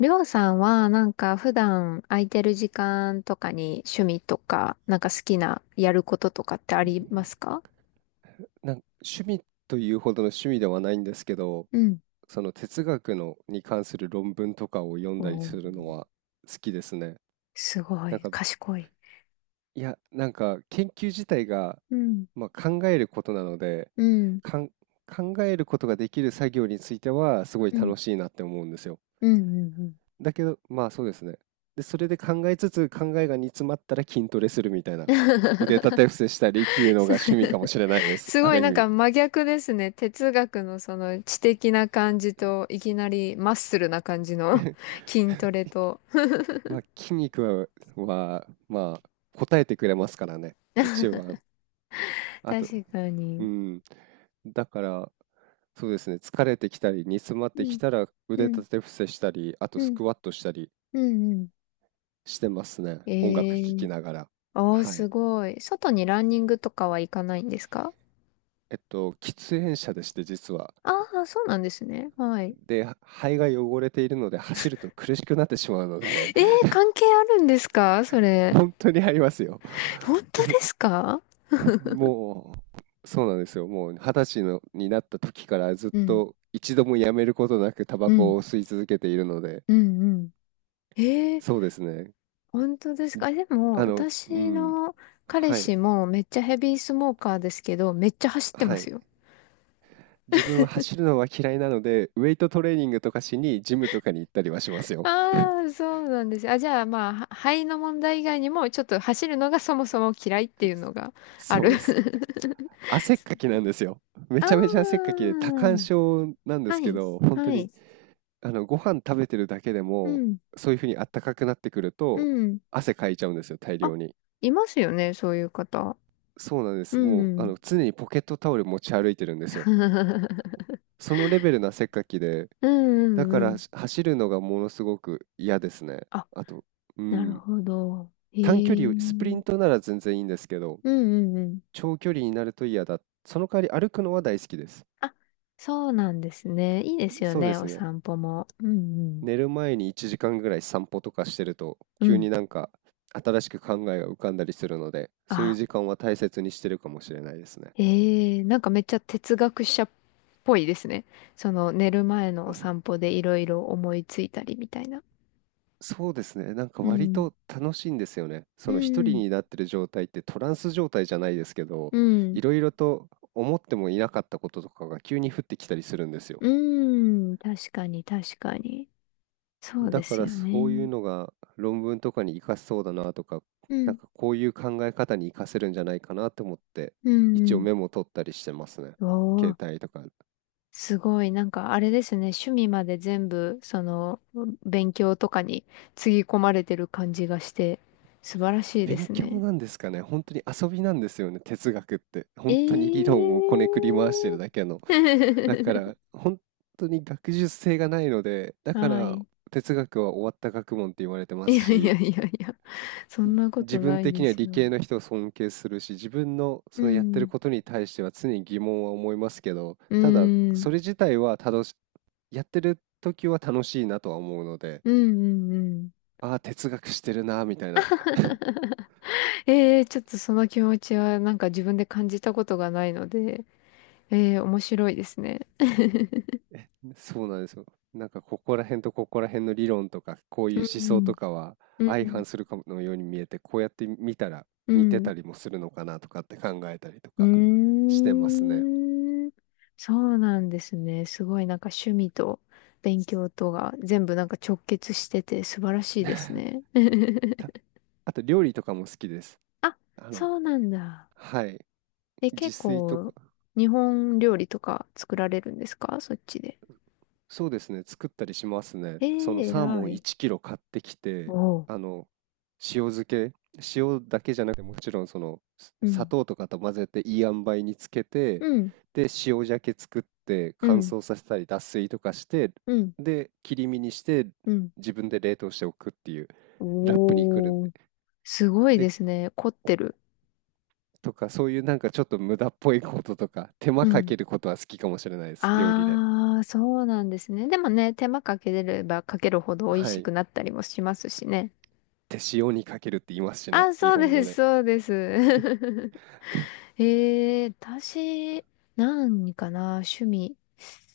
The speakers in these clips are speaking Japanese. りょうさんは、なんか普段空いてる時間とかに趣味とか、なんか好きなやることとかってありますか？趣味というほどの趣味ではないんですけど、うん。その哲学のに関する論文とかを読んだりおするー、のは好きですね。すごなんい、か、賢い。いや、なんか研究自体が、うん、まあ、考えることなので、うん、かん、考えることができる作業についてはすごいうん、楽しいなって思うんですよ。うん、うん、うん。 だけど、まあそうですね。で、それで考えつつ、考えが煮詰まったら筋トレするみたいな。腕立て伏せしたりっていうのが趣味かもしすれないです。すあごいる意なんか味。真逆ですね。哲学のその知的な感じと、いきなりマッスルな感じの 筋トレと。まあ筋肉は、はまあ、答えてくれますからね。一番。あと、確かうに。ん。だから、そうですね。疲れてきたり、煮詰まっうてきん、たらう腕ん、立て伏せしたり、あとうスん、クワットしたりうん、うん。してますね。音楽聴えきえ、ながら。おーはすい。ごい。外にランニングとかは行かないんですか？喫煙者でして、実は。ああー、そうなんですね。はい。で、肺が汚れているので走ると苦しくなってしまうので、えー、関係あるんですかそ れ。本当にありますよ。本当いえ、ですか？もう、そうなんですよ。もう二十歳のになった時からずっうん、と一度もやめることなくタうバコん、を吸い続けているので、うん、うん。えー、そうですね。本当ですか？え、でも、う私ん。の彼はい。氏もめっちゃヘビースモーカーですけど、めっちゃ走ってまはすい。よ。自分は走るのは嫌いなので、ウェイトトレーニングとかしにジムとかに行ったりはしますよ。ああ、そうなんです。あ、じゃあ、まあ、は肺の問題以外にも、ちょっと走るのがそもそも嫌いっていうのがあそうる。です。汗っかき なんですよ。めあちゃめちゃ汗っかあ、きで多汗症なんではすけい。ど、本当はにい。あのご飯食べてるだけでうもん。そういうふうにあったかくなってくるうとん。汗かいちゃうんですよ、大あ、量に。いますよね、そういう方。そうなんでうす。もうあん。の常にポケットタオル持ち歩いてるんですよ。そのレベルの汗っかきで、うだんうかんうらん。し走るのがものすごく嫌ですね。あ、あと、うなるん、ほど。へ短距え。う離スプリんントなら全然いいんですけど、うんうん。長距離になると嫌だ。その代わり歩くのは大好きです。あ、そうなんですね。いいですよそうでね、おすね。散歩も。うんうん。寝る前に1時間ぐらい散歩とかしてるとう急ん。になんか新しく考えが浮かんだりするのでそういうあ、時間は大切にしてるかもしれないですね。へえ、なんかめっちゃ哲学者っぽいですね。その寝る前のお散歩でいろいろ思いついたりみたいな。そうですね。なんかう割ん。と楽しいんですよね。うその一んう人ん。になってる状態ってトランス状態じゃないですけど、ういん。ろいろと思ってもいなかったこととかが急に降ってきたりするんですよ。うーん、確かに確かに。そうだでかすらよそういうね。のが論文とかに活かせそうだなとか、うなんん、かこういう考え方に活かせるんじゃないかなと思って、う一応ん、メモ取ったりしてますね。うん。お携ー、帯とか。すごい。なんかあれですね。趣味まで全部、その、勉強とかにつぎ込まれてる感じがして、素晴らしいで勉す強ね。なんですかね。本当に遊びなんですよね、哲学って。え本当に理論をこー。ねくり回してるだけの。だから、本当に学術性がないので、だかはらい。哲学は終わった学問って言われてまいすやいやし、いやいや、そんなこ自と分ない的でにはす理よ。系の人を尊敬するし、自分のうそのやってるん、ことに対しては常に疑問は思いますけど、うただん、それ自体は楽し、やってる時は楽しいなとは思うので、うん、うん、うん。ああ、哲学してるな、みたいな。ええ、ちょっとその気持ちはなんか自分で感じたことがないので、ええ、面白いですね。え、そうなんですよ。なんかここら辺とここら辺の理論とか、こういうう思想んとかはうん。相反うするかのように見えて、こうやって見たら似てん。たりもするのかなとかって考えたりとうかしてますね。ん。うーん。そうなんですね。すごいなんか趣味と勉強とが全部なんか直結してて素晴らしいですね。た、あと料理とかも好きです。あ、あの、そうなんだ。はい。え、自結炊と構か、日本料理とか作られるんですかそっちで。そうですね、作ったりしますね。えそのえ、サーモ偉ンい。1キロ買ってきて、おう。あの、塩漬け、塩だけじゃなくて、もちろんその、すう砂ん。糖とかと混ぜていい塩梅につけて、うん。で、塩鮭作ってう乾ん。燥させたり脱水とかして、うん。で、切り身にしてうん。自分で冷凍しておくっていう、ラップにくるんおで。ー、すごいで、ですね。凝ってる。とか、そういうなんかちょっと無駄っぽいこととか、手う間かん。けることは好きかもしれないです、料理で。あー、そうなんですね。でもね、手間かけれればかけるほど美味はしくい。なったりもしますしね。手塩にかけるって言いますしあ、ね、日そうで本語す、で。そうです。えー、私、何かな、趣味。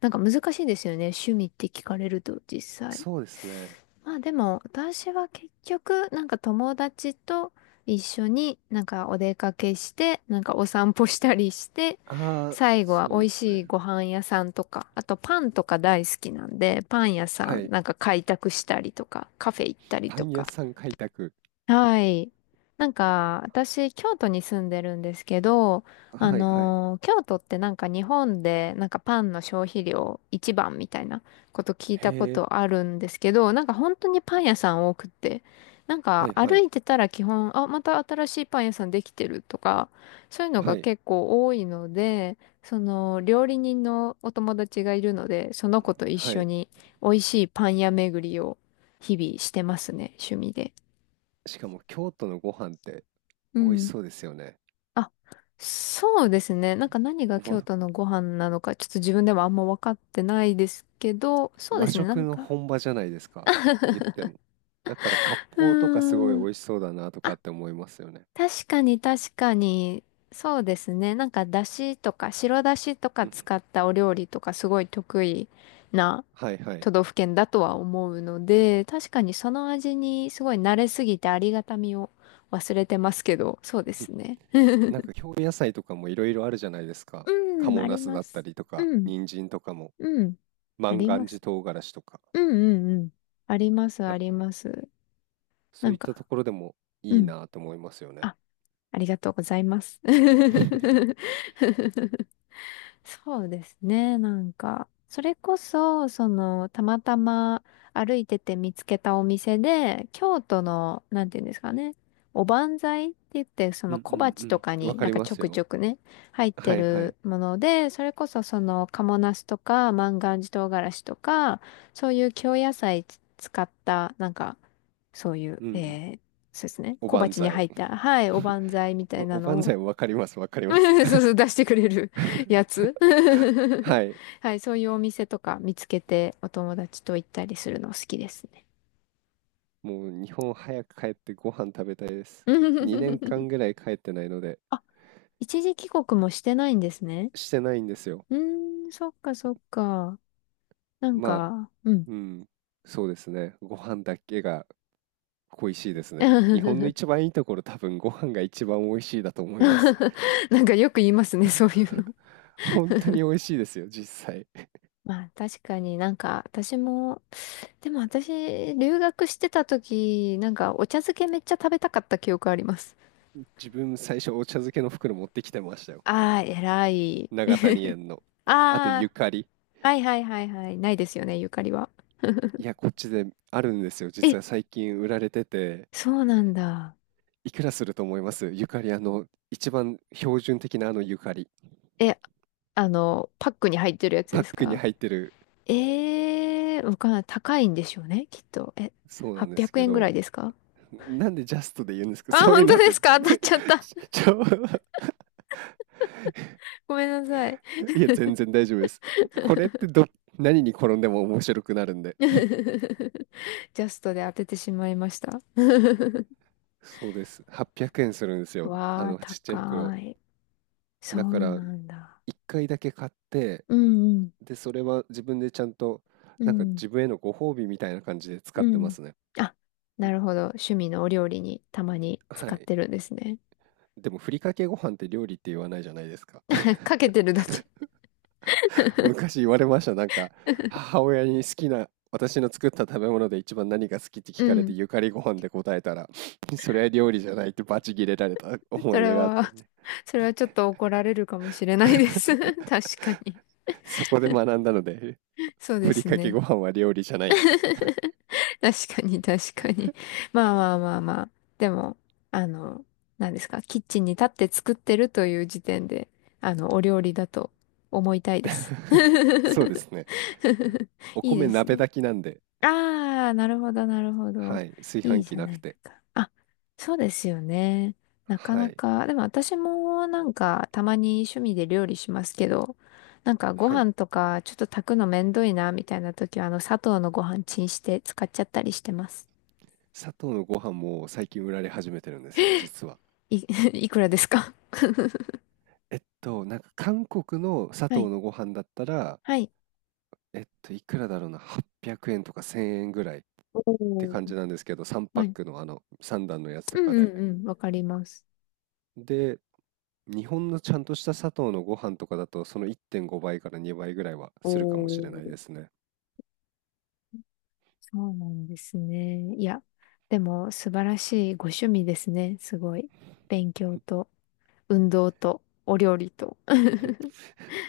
なんか難しいですよね。趣味って聞かれると実際。そうですね。まあでも私は結局なんか友達と一緒になんかお出かけしてなんかお散歩したりして、ああ、最後は美そうで味すしね。いご飯屋さんとかあとパンとか大好きなんでパン屋さはんい。なんか開拓したりとかカフェ行ったりパとン屋か。さん開拓。はい。なんか、私、京都に住んでるんですけど、はいはい。京都ってなんか日本で、なんかパンの消費量一番みたいなこと聞いへたこえ、とあるんですけど、なんか本当にパン屋さん多くって、なんはかいは歩い。いてたら基本、あ、また新しいパン屋さんできてるとか、そういうのはがい。結構多いので、その、料理人のお友達がいるので、その子と一は緒い。に美味しいパン屋巡りを日々してますね、趣味で。しかも京都のご飯ってう美味しん。そうですよね。あ、そうですね。なんか何が和、京都のご飯なのか、ちょっと自分でもあんま分かってないですけど、そうで和すね。な食んのか、本場じゃないですか。言っても。だから割う烹とかすごい美ーん。味しそうだなとかっあ、て思いますよね。確かに確かに、そうですね。なんか、だしとか、白だしとかうん。使ったお料理とか、すごい得意なはいはい。都道府県だとは思うので、確かにその味にすごい慣れすぎてありがたみを忘れてますけど、そうでうん、すね。なんか 京野菜とかもいろいろあるじゃないですか。う賀ん、茂あナりスまだったす。りとか、うん、人参とかも。うん、あ万りま願す。寺唐辛子とか、うんうんうん。あります、なあんりか、ます。そなうんいったとか、ころでもいういん。なと思いますよね。あ、ありがとうございます。そうですね、なんか。それこそ、その、たまたま歩いてて見つけたお店で、京都の、なんていうんですかね、おばんざいって言って、そうのん小う鉢とんかうん。わにかなんりかまちょすくちよ。ょくね、入ってはいはるい。もので、それこそその、賀茂なすとか、万願寺唐辛子とか、そういう京野菜使った、なんか、そういう、うんうん。えー、そうですね、お小ばん鉢にざい。入った、はい、お ばんざいみたいなお、おばのんざを、いもわかります、わかります。そうそう、出してくれる や つ。はい。はい、そういうお店とか見つけてお友達と行ったりするの好きですね。もう日本早く帰ってご飯食べたいです。2年間 ぐらい帰ってないので、あ、一時帰国もしてないんですね。してないんですよ。うーん、そっかそっか。なんまあ、か、うん。うん、そうですね。ご飯だけが恋しいですね。日本の 一番いいところ、多分ご飯が一番美味しいだと思います。なんかよく言いますね、そういうの。本当に美味しいですよ、実際。まあ確かになんか私も、でも私留学してた時、なんかお茶漬けめっちゃ食べたかった記憶あります。自分最初お茶漬けの袋持ってきてましたよ。ああ、偉い。長谷園の。あとあゆかり。あ。はいはいはいはい。ないですよね、ゆかりは。いや、こっちであるんですよ。実え、は最近売られてて、そうなんだ。いくらすると思いますゆかり、あの、一番標準的なあのゆかり。え、あの、パックに入ってるやつパでッすクにか？入ってる、ええー、わかんない。高いんでしょうね、きっと。え、そうなんで800すけ円ぐらど、いですか？なんでジャストで言うんですかあ、そういう本当のっでて。すか 当たっぜちゃった。ちちょ、ごめんなさい。いや、全然大丈夫です。これってど、何に転んでも面白くなるんで。ジャストで当ててしまいました。そうです。800円するんですよ。あわあ、の、ちっちゃい袋。高い。そだかうら、なんだ。1回だけ買って、うんうん、で、それは自分でちゃんと、うなんかん、自分へのご褒美みたいな感じで使っうてまん。すね。あ、なるほど。趣味のお料理にたまには使っい。てるんですね。でも、ふりかけご飯って料理って言わないじゃないですか。かけてるだけ。昔言われました。なんか、母親に好きな、私の作った食べ物で一番何が好きってう聞かれて、ん。ゆかりご飯で答えたら、それは料理じゃないってバチ切れられた思そいれ出があったは、ね。それはちょっと怒られるかもしれないです。確かに。そこで学んだので、そうでふりすかけね。ご飯は料理じゃないって。確かに、確かに。まあまあまあまあ。でも、あの、何ですか、キッチンに立って作ってるという時点で、あの、お料理だと思いたいです。そうですね。おいい米です鍋ね。炊きなんで、ああ、なるほど、なるほはど。い、炊いい飯じ器ゃななくいでて。すか。あ、そうですよね。なかはない、か、でも私もなんかたまに趣味で料理しますけど、なんかごはい。飯とかちょっと炊くのめんどいなみたいな時はあの砂糖のご飯チンして使っちゃったりしてます。佐藤のご飯も最近売られ始めてるんですよ、実は。い、いくらですか えっと、なんか韓国の佐はい。藤のご飯だったら、はい。えっと、いくらだろうな、800円とか1000円ぐらいっおてー、感じなんですけど、3パはッい。クのあの3段のやつとうんかで。うんうん。わかります。で、日本のちゃんとした佐藤のご飯とかだと、その1.5倍から2倍ぐらいはおするかもしれないー、ですね。そうなんですね。いや、でも素晴らしいご趣味ですね。すごい。勉強と、運動と、お料理と。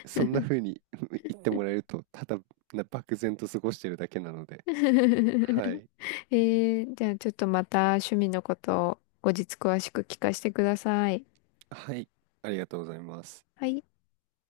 そんな風に 言ってもらえると、ただ漠然と過ごしてるだけなので、えはい。ー、じゃあちょっとまた趣味のことを後日詳しく聞かせてください。はい、ありがとうございます。はい。